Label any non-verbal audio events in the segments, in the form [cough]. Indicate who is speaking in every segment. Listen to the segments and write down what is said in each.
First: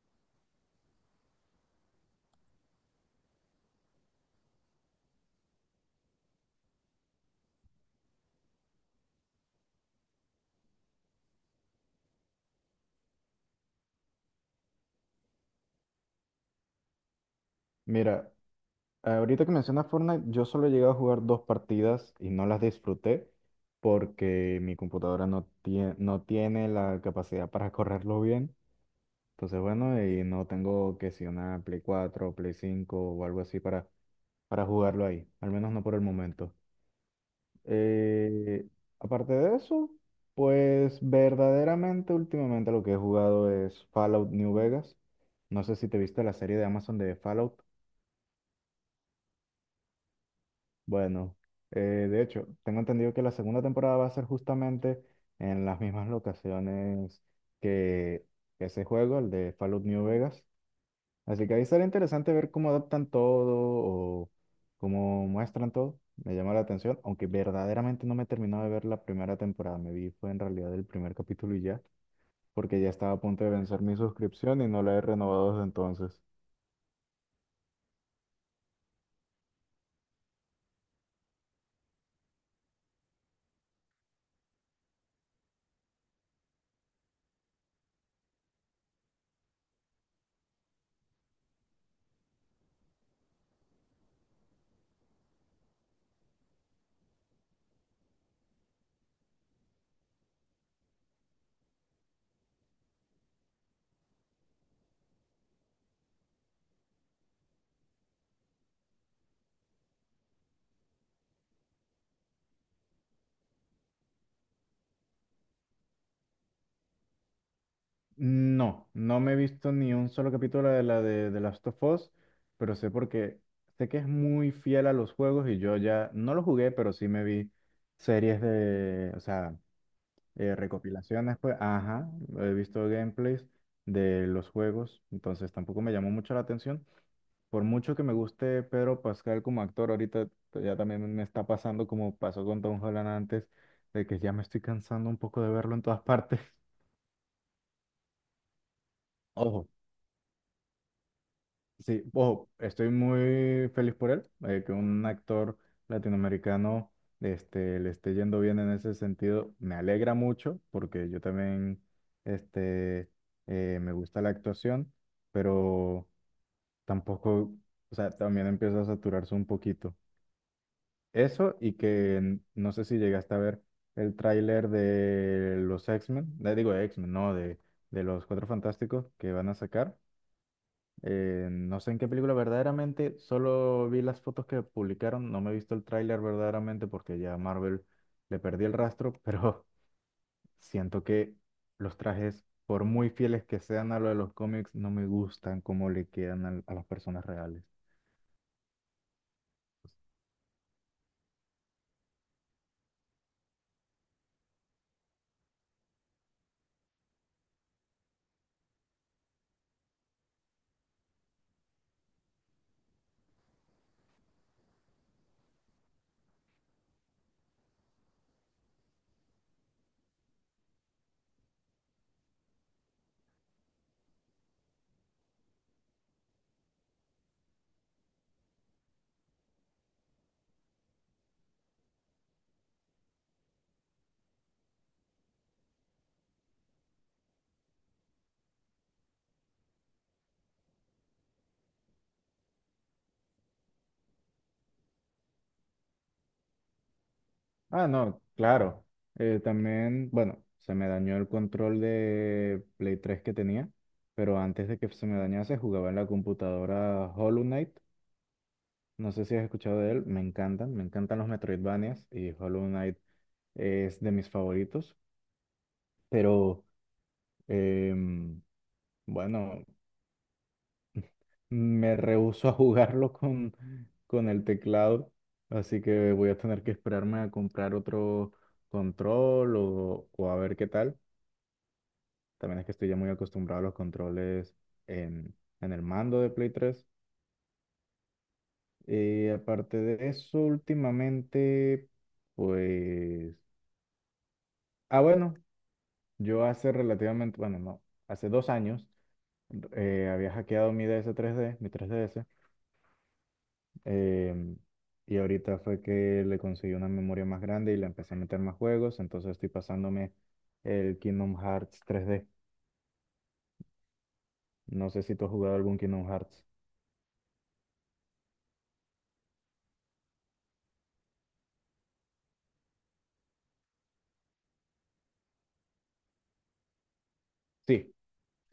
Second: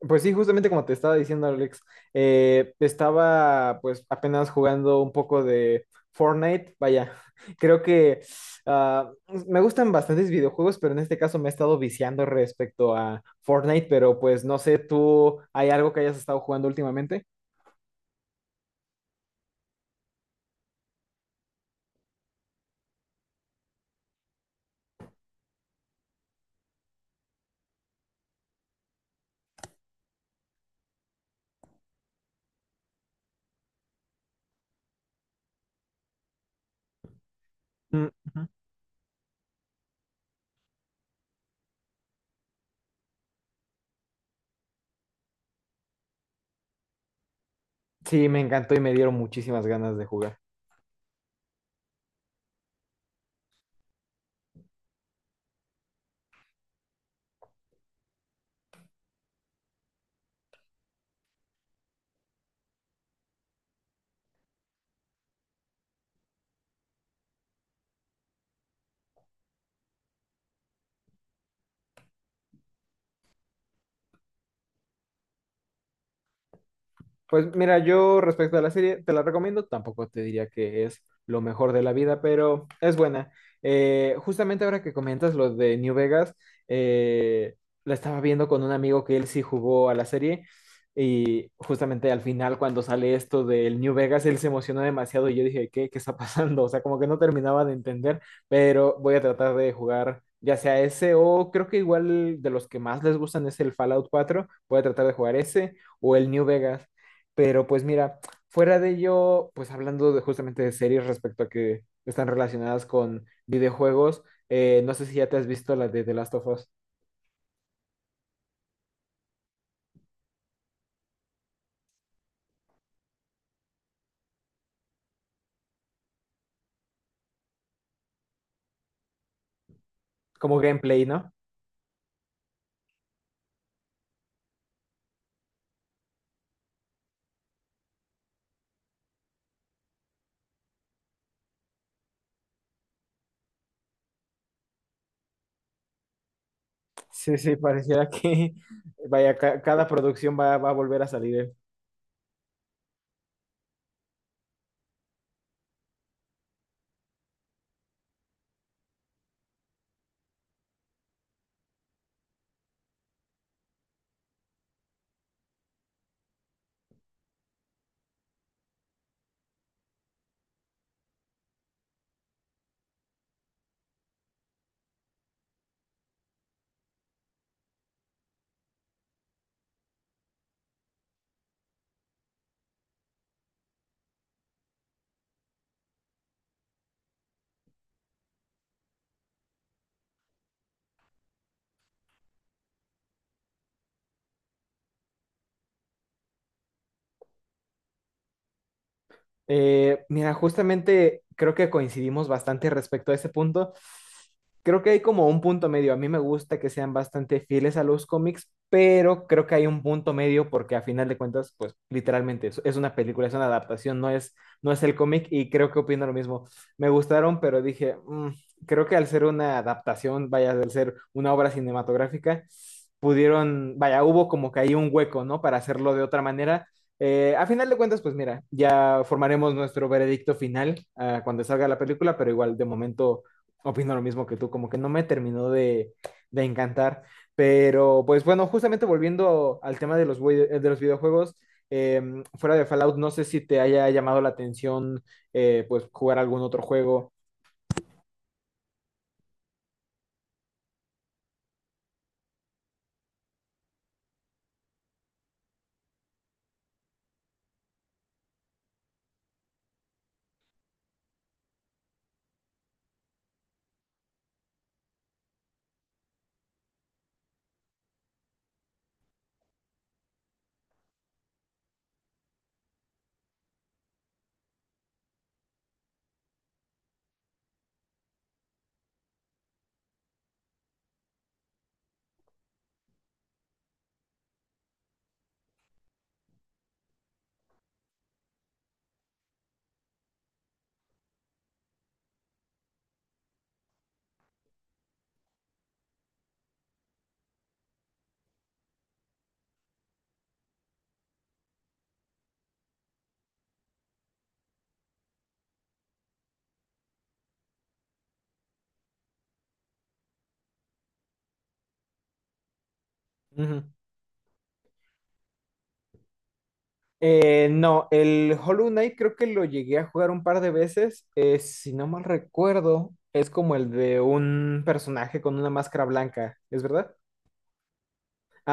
Speaker 1: Pues sí, justamente como te estaba diciendo, Alex, estaba pues apenas jugando un poco de Fortnite. Vaya, [laughs] creo que ah, me gustan bastantes videojuegos, pero en este caso me he estado viciando respecto a Fortnite, pero pues no sé, ¿tú hay algo que hayas estado jugando últimamente?
Speaker 2: Mira, ahorita que mencionas Fortnite, yo solo he llegado a jugar dos partidas y no las disfruté porque mi computadora no tiene la capacidad para correrlo bien. Entonces, bueno, y no tengo que si una Play 4, Play 5 o algo así para jugarlo ahí, al menos no por el momento.
Speaker 1: Mm, ujú.
Speaker 2: Eh, aparte de eso, pues verdaderamente últimamente lo que he jugado es Fallout New Vegas. No sé si te viste la serie de Amazon de Fallout.
Speaker 1: Sí, me encantó y me dieron muchísimas ganas de jugar.
Speaker 2: Bueno, de hecho, tengo entendido que la segunda temporada va a ser justamente en las mismas locaciones que ese juego, el de Fallout New Vegas. Así que ahí será interesante ver cómo adaptan todo o cómo muestran todo. Me llama la atención, aunque verdaderamente no me he terminado de ver la primera temporada. Me vi fue en realidad el primer capítulo y ya, porque ya estaba a punto de vencer mi suscripción y no la he renovado desde entonces.
Speaker 1: Pues mira, yo respecto a la serie, te la recomiendo, tampoco te diría que es lo mejor de la vida, pero es buena. Justamente ahora que comentas lo de New Vegas, eh, la estaba viendo con un amigo que él sí jugó a la serie y justamente al final cuando sale esto del New Vegas, él se emocionó demasiado y yo dije, ¿qué, qué está [laughs] pasando? O sea, como que no terminaba de entender, pero voy a tratar de jugar. Ya sea ese o creo que igual de los que más les gustan es el Fallout 4, voy a tratar de jugar ese o el New Vegas. Pero pues mira, fuera de ello, pues hablando de, justamente de series respecto a que están relacionadas con videojuegos, no sé si ya te has visto la de The Last of Us
Speaker 2: No, no me he visto ni un solo capítulo de Last of Us, pero sé porque sé que es muy fiel a los juegos y yo ya no lo jugué, pero sí me vi series de, o sea,
Speaker 1: como gameplay, ¿no?
Speaker 2: recopilaciones, pues, ajá, he visto gameplays de los juegos, entonces tampoco me llamó mucho la atención. Por mucho que me guste Pedro Pascal como actor, ahorita ya también me está pasando como pasó con Tom Holland antes, de que ya me estoy cansando un poco de verlo en todas [laughs] partes.
Speaker 1: Sí, sí, pareciera que [laughs] vaya,
Speaker 2: Ojo,
Speaker 1: cada producción va a volver a salir.
Speaker 2: sí, ojo, estoy muy feliz por él, que un actor latinoamericano le esté yendo bien en ese sentido. Me alegra mucho porque yo también este, me gusta la actuación, pero tampoco, o sea, también empieza a saturarse un poquito. Eso y que no sé si llegaste a ver el tráiler de los X-Men, digo X-Men, no, de los Cuatro Fantásticos que van a sacar. No sé en qué película verdaderamente, solo vi las fotos que publicaron, no me he visto el tráiler verdaderamente porque ya a Marvel le perdí el rastro, pero [laughs] siento que los trajes, por muy fieles que sean a lo de los cómics, no me gustan cómo le quedan a las personas reales.
Speaker 1: Mira, justamente creo que coincidimos bastante respecto a ese punto. Creo que hay como un punto medio. A mí me gusta que sean bastante fieles a los cómics, pero creo que hay un punto medio porque a final de cuentas, pues literalmente es una película, es una adaptación, no es el cómic y creo que opino lo mismo. Me gustaron, pero dije, "Mm, creo que al ser una adaptación, vaya, al ser una obra cinematográfica, pudieron, vaya, hubo como que ahí un hueco, ¿no? Para hacerlo de otra manera. A final de cuentas, pues mira, ya formaremos nuestro veredicto final cuando salga la película, pero igual de momento opino lo mismo que tú, como que no me terminó de encantar. Pero pues bueno, justamente volviendo al tema de los, de los videojuegos, eh, fuera de Fallout, no sé si te haya llamado la atención, pues jugar algún otro juego.
Speaker 2: Ah, no, claro. También, bueno, se me dañó el control de Play 3 que tenía, pero antes de que se me dañase jugaba en la computadora Hollow Knight. No sé si has escuchado de él, me encantan los Metroidvanias y Hollow Knight es de mis favoritos, pero em, bueno, me rehúso a jugarlo con el teclado, así que voy a tener que esperarme a comprar otro control o a ver qué tal. También es que estoy ya muy acostumbrado a los controles en, en el mando de Play 3. Y aparte de eso, últimamente, pues. Ah, bueno, yo hace relativamente, bueno, no, hace 2 años había hackeado mi DS tres d mi 3DS, em, y ahorita fue que le conseguí una memoria más grande y le empecé a meter más juegos, entonces estoy pasándome el Kingdom Hearts 3D.
Speaker 1: Ujú.
Speaker 2: No sé si tú has jugado algún Kingdom Hearts.
Speaker 1: No, el Hollow Knight creo que lo llegué a jugar un par de veces. Si no mal recuerdo, es como el de un personaje con una máscara blanca, ¿es verdad?
Speaker 2: Sí,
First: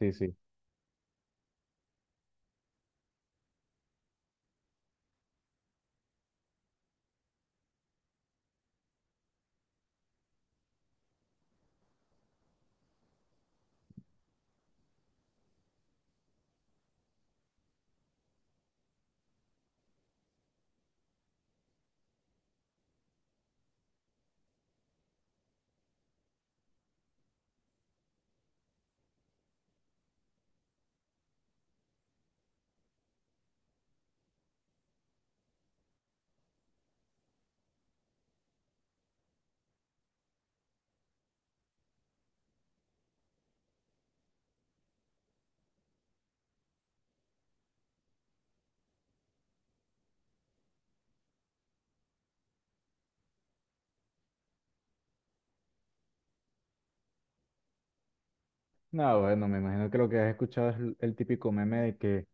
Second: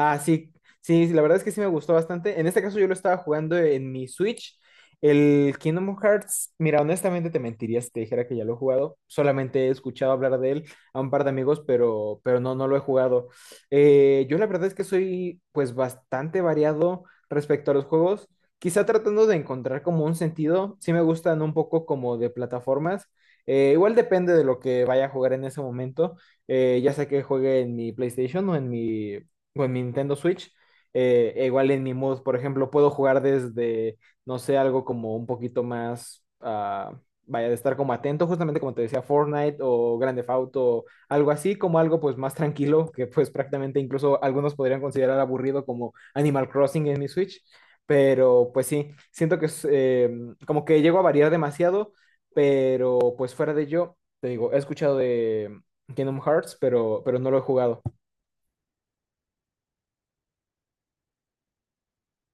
Speaker 2: sí, sí.
Speaker 1: sí, sí, la verdad es que sí me gustó bastante. En este caso yo lo estaba jugando en mi Switch. El Kingdom Hearts, mira, honestamente te mentiría si te dijera que ya lo he jugado. Solamente he escuchado hablar de él a un par de amigos, pero no, no lo he jugado. Yo la verdad es que soy pues bastante variado respecto a los juegos. Quizá tratando de encontrar como un sentido. Sí me gustan un poco como de plataformas. Igual depende de lo que vaya a jugar en ese momento, ya sea que juegue en mi PlayStation o en mi Nintendo Switch. E igual en mi mood, por ejemplo, puedo jugar desde, no sé, algo como un poquito más, vaya, de estar como atento, justamente como te decía, Fortnite o Grand Theft Auto, algo así, como algo pues más tranquilo, que pues prácticamente incluso algunos podrían considerar aburrido como Animal Crossing en mi Switch, pero pues sí, siento que es como que llego a variar demasiado, pero pues fuera de ello, te digo, he escuchado de Kingdom Hearts, pero no lo he jugado.
Speaker 2: No, bueno, me imagino que lo que has escuchado es el típico meme de que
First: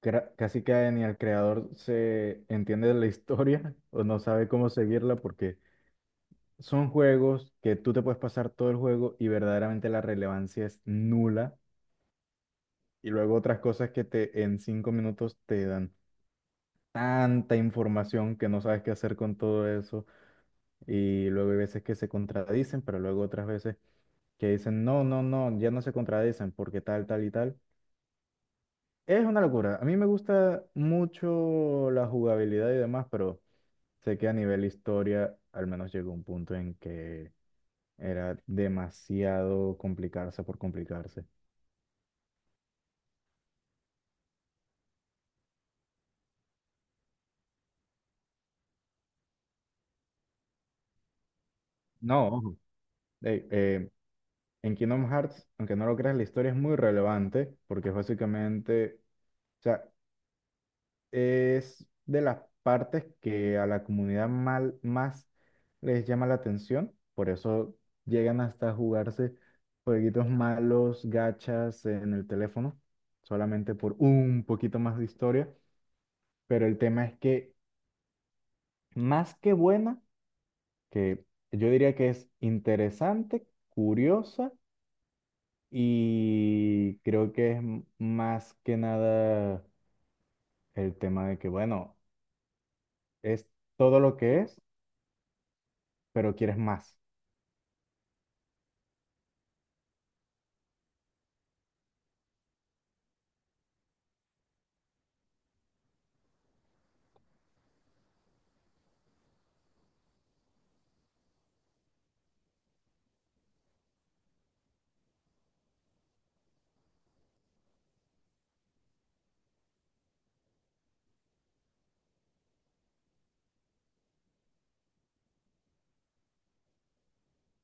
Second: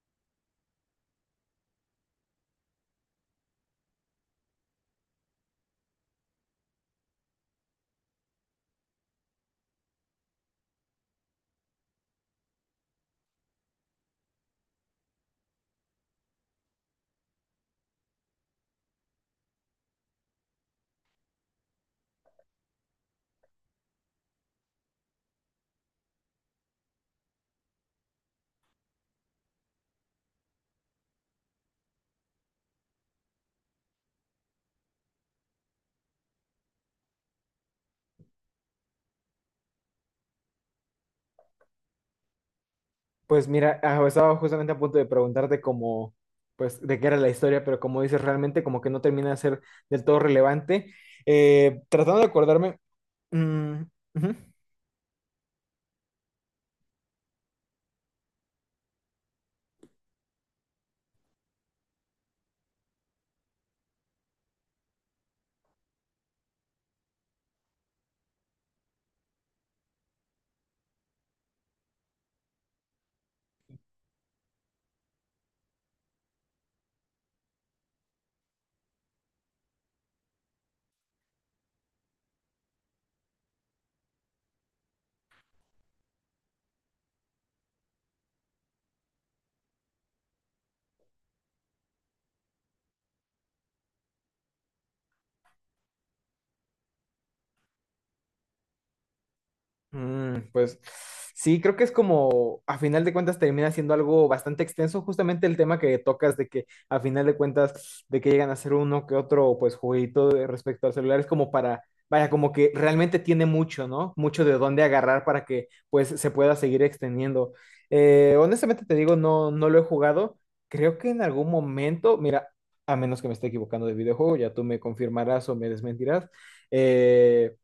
Speaker 2: casi que ni el creador se entiende de la historia [laughs] o no sabe cómo seguirla porque son juegos que tú te puedes pasar todo el juego y verdaderamente la relevancia es nula. Y luego otras cosas que te en 5 minutos te dan tanta información que no sabes qué hacer con todo eso. Y luego hay veces que se contradicen, pero luego otras veces que dicen, no, no, no, ya no se contradicen porque tal, tal y tal. Es una locura. A mí me gusta mucho la jugabilidad y demás, pero sé que a nivel historia al menos llegó un punto en que era demasiado complicarse por complicarse.
Speaker 1: Pues mira, estaba justamente a punto de preguntarte cómo, pues, de qué era la historia, pero como dices, realmente como que no termina de ser del todo relevante. Tratando de
Speaker 2: No, ojo.
Speaker 1: acordarme,
Speaker 2: Ey,
Speaker 1: mm, ujú.
Speaker 2: en Kingdom Hearts, aunque no lo creas, la historia es muy relevante porque es básicamente, o sea, es de las partes que a la comunidad más les llama la atención. Por eso llegan hasta jugarse jueguitos malos, gachas en el teléfono, solamente por un poquito más de historia. Pero el tema es que más que buena, que yo diría que es interesante, curiosa y creo que es más que nada el tema de que, bueno, es todo lo que es, pero quieres más.
Speaker 1: Mm, pues sí, creo que es como, a final de cuentas, termina siendo algo bastante extenso, justamente el tema que tocas de que, a final de cuentas, de que llegan a ser uno que otro, pues, jueguito respecto al celular, es como para, vaya, como que realmente tiene mucho, ¿no? Mucho de dónde agarrar para que, pues, se pueda seguir extendiendo. Honestamente te digo, no, no lo he jugado. Creo que en algún momento, mira, a menos que me esté equivocando de videojuego, ya tú me confirmarás o me desmentirás. eh,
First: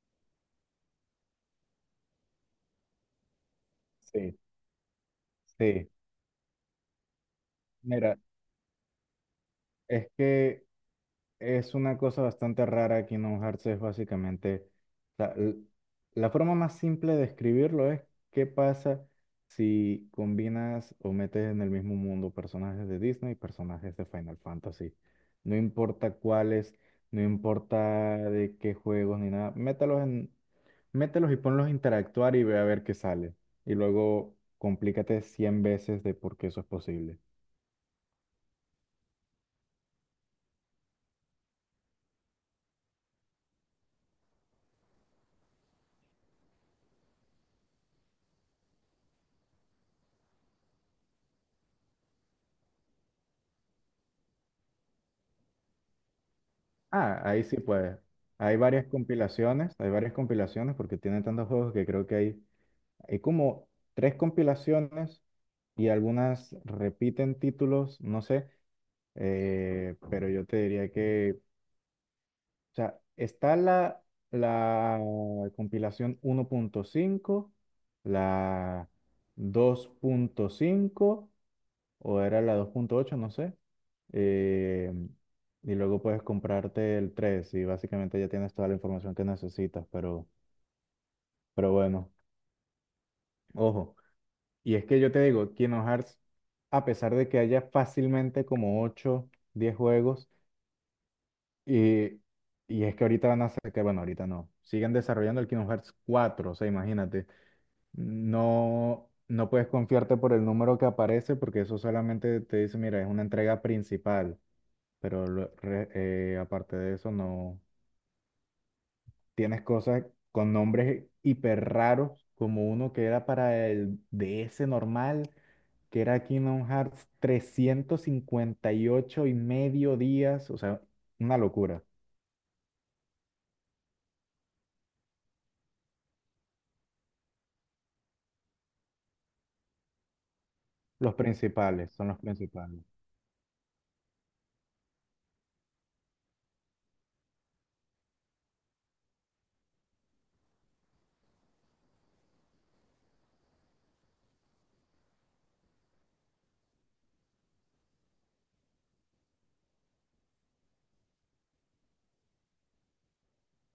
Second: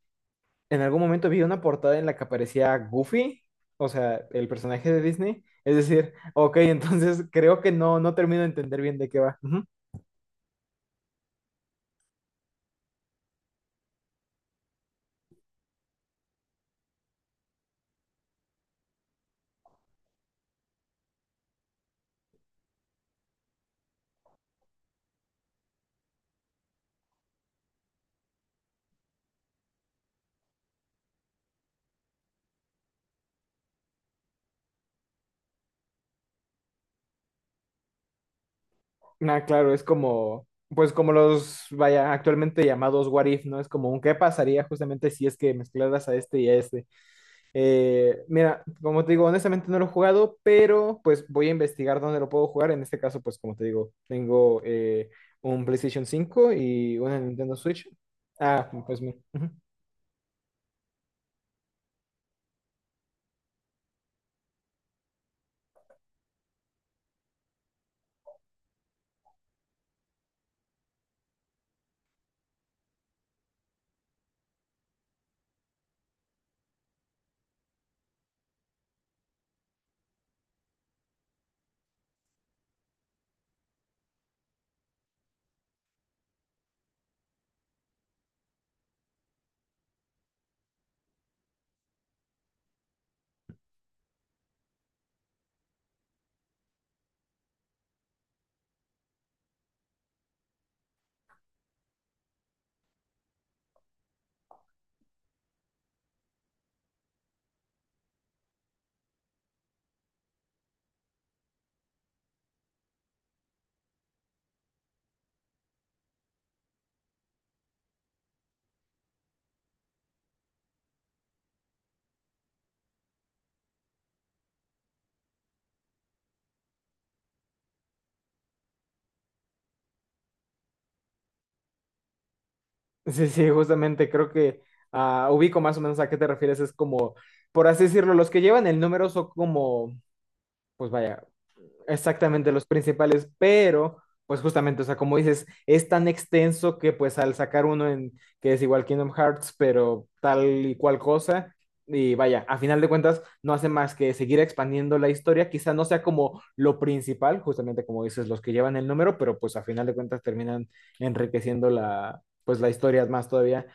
Speaker 1: en algún momento vi una portada en la que aparecía Goofy, o sea,
Speaker 2: Sí,
Speaker 1: el personaje de Disney. Es
Speaker 2: sí.
Speaker 1: decir, ok, [laughs] entonces creo que no, no
Speaker 2: Mira,
Speaker 1: termino de entender bien de qué va. Ujú.
Speaker 2: es que es una cosa bastante rara Kingdom Hearts, es básicamente, o l- la forma más simple de escribirlo es qué pasa si combinas o metes en el mismo mundo personajes de Disney y personajes de Final Fantasy. No importa cuáles, no importa de qué juegos ni nada, mételos y ponlos a interactuar y ve a ver qué sale. Y luego complícate 100 veces de por qué eso es posible.
Speaker 1: Ah, claro, es como, pues como los, vaya, actualmente llamados What If, ¿no? Es como un qué pasaría justamente si es que mezclaras a este y a este. Mira, como te digo, honestamente no lo he jugado, pero pues voy a investigar dónde lo puedo jugar. En este caso, pues como te digo, tengo un PlayStation 5 y una
Speaker 2: Ah, ahí
Speaker 1: Nintendo
Speaker 2: sí
Speaker 1: Switch.
Speaker 2: puede.
Speaker 1: Ah, pues mira. Ujú.
Speaker 2: Hay varias compilaciones porque tiene tantos juegos que creo que hay, como tres compilaciones y algunas repiten títulos, no sé, pero yo te diría que, o sea, está la compilación 1.5, la 2.5 o era la 2.8, no sé. eh, y luego puedes comprarte el 3 y básicamente ya tienes toda la información que necesitas, pero bueno, ojo. Y es que yo te digo, Kingdom Hearts, a pesar de que haya fácilmente como 8 10 juegos, y, y es que ahorita van a sacar, bueno, ahorita no, siguen desarrollando el Kingdom Hearts 4, o sea, imagínate, no, no puedes confiarte por el número que aparece porque eso solamente te dice, mira, es una entrega principal. Pero aparte de eso, no. Tienes cosas con nombres hiper raros, como uno que era para el DS normal, que era Kingdom Hearts 358 y ocho y medio días, o sea, una locura.
Speaker 1: Sí, sí, justamente creo que ubico más o menos a qué te refieres. Es como, por así decirlo, los que llevan el número son como, pues
Speaker 2: Los
Speaker 1: vaya.
Speaker 2: principales, son los
Speaker 1: Exactamente, los
Speaker 2: principales.
Speaker 1: principales, pero pues justamente, o sea, como dices, es tan extenso que pues al sacar uno en que es igual Kingdom Hearts, pero tal y cual cosa, y vaya, a final de cuentas no hace más que seguir expandiendo la historia, quizá no sea como lo principal, justamente como dices, los que llevan el número, pero pues a final de cuentas terminan enriqueciendo la, pues la historia más todavía.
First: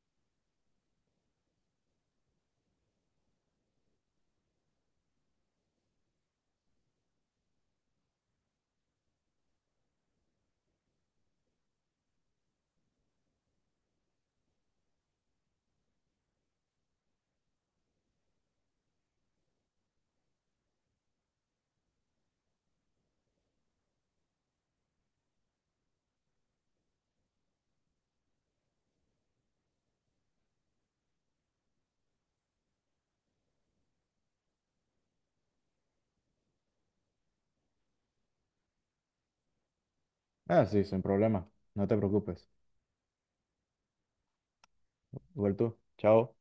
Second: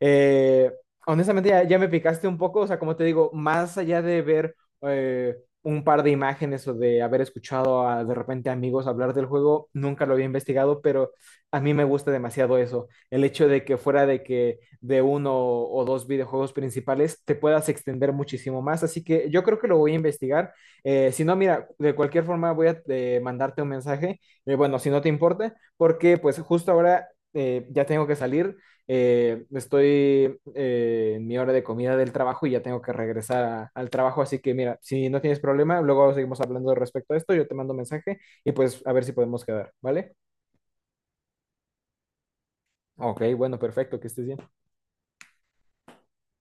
Speaker 1: Eh, Honestamente ya me picaste un poco, o sea, como te digo, más allá de ver... Eh, un par de imágenes o de haber escuchado a, de repente amigos hablar del juego, nunca lo había investigado, pero a mí me gusta demasiado eso, el hecho de que fuera de que de uno o dos videojuegos principales te puedas extender muchísimo más, así que yo creo que lo voy a investigar. Si no, mira, de cualquier forma voy a mandarte un mensaje. Bueno, si no te importa, porque pues justo ahora ya tengo que salir, estoy en mi hora de comida del trabajo y ya tengo que regresar al trabajo, así que mira, si no tienes problema, luego seguimos hablando respecto a esto, yo te mando mensaje y pues a ver si podemos quedar, ¿vale?
Speaker 2: Ah, sí, sin problema, no te preocupes.
Speaker 1: Ok, bueno, perfecto, que estés bien.
Speaker 2: Igual tú, chao.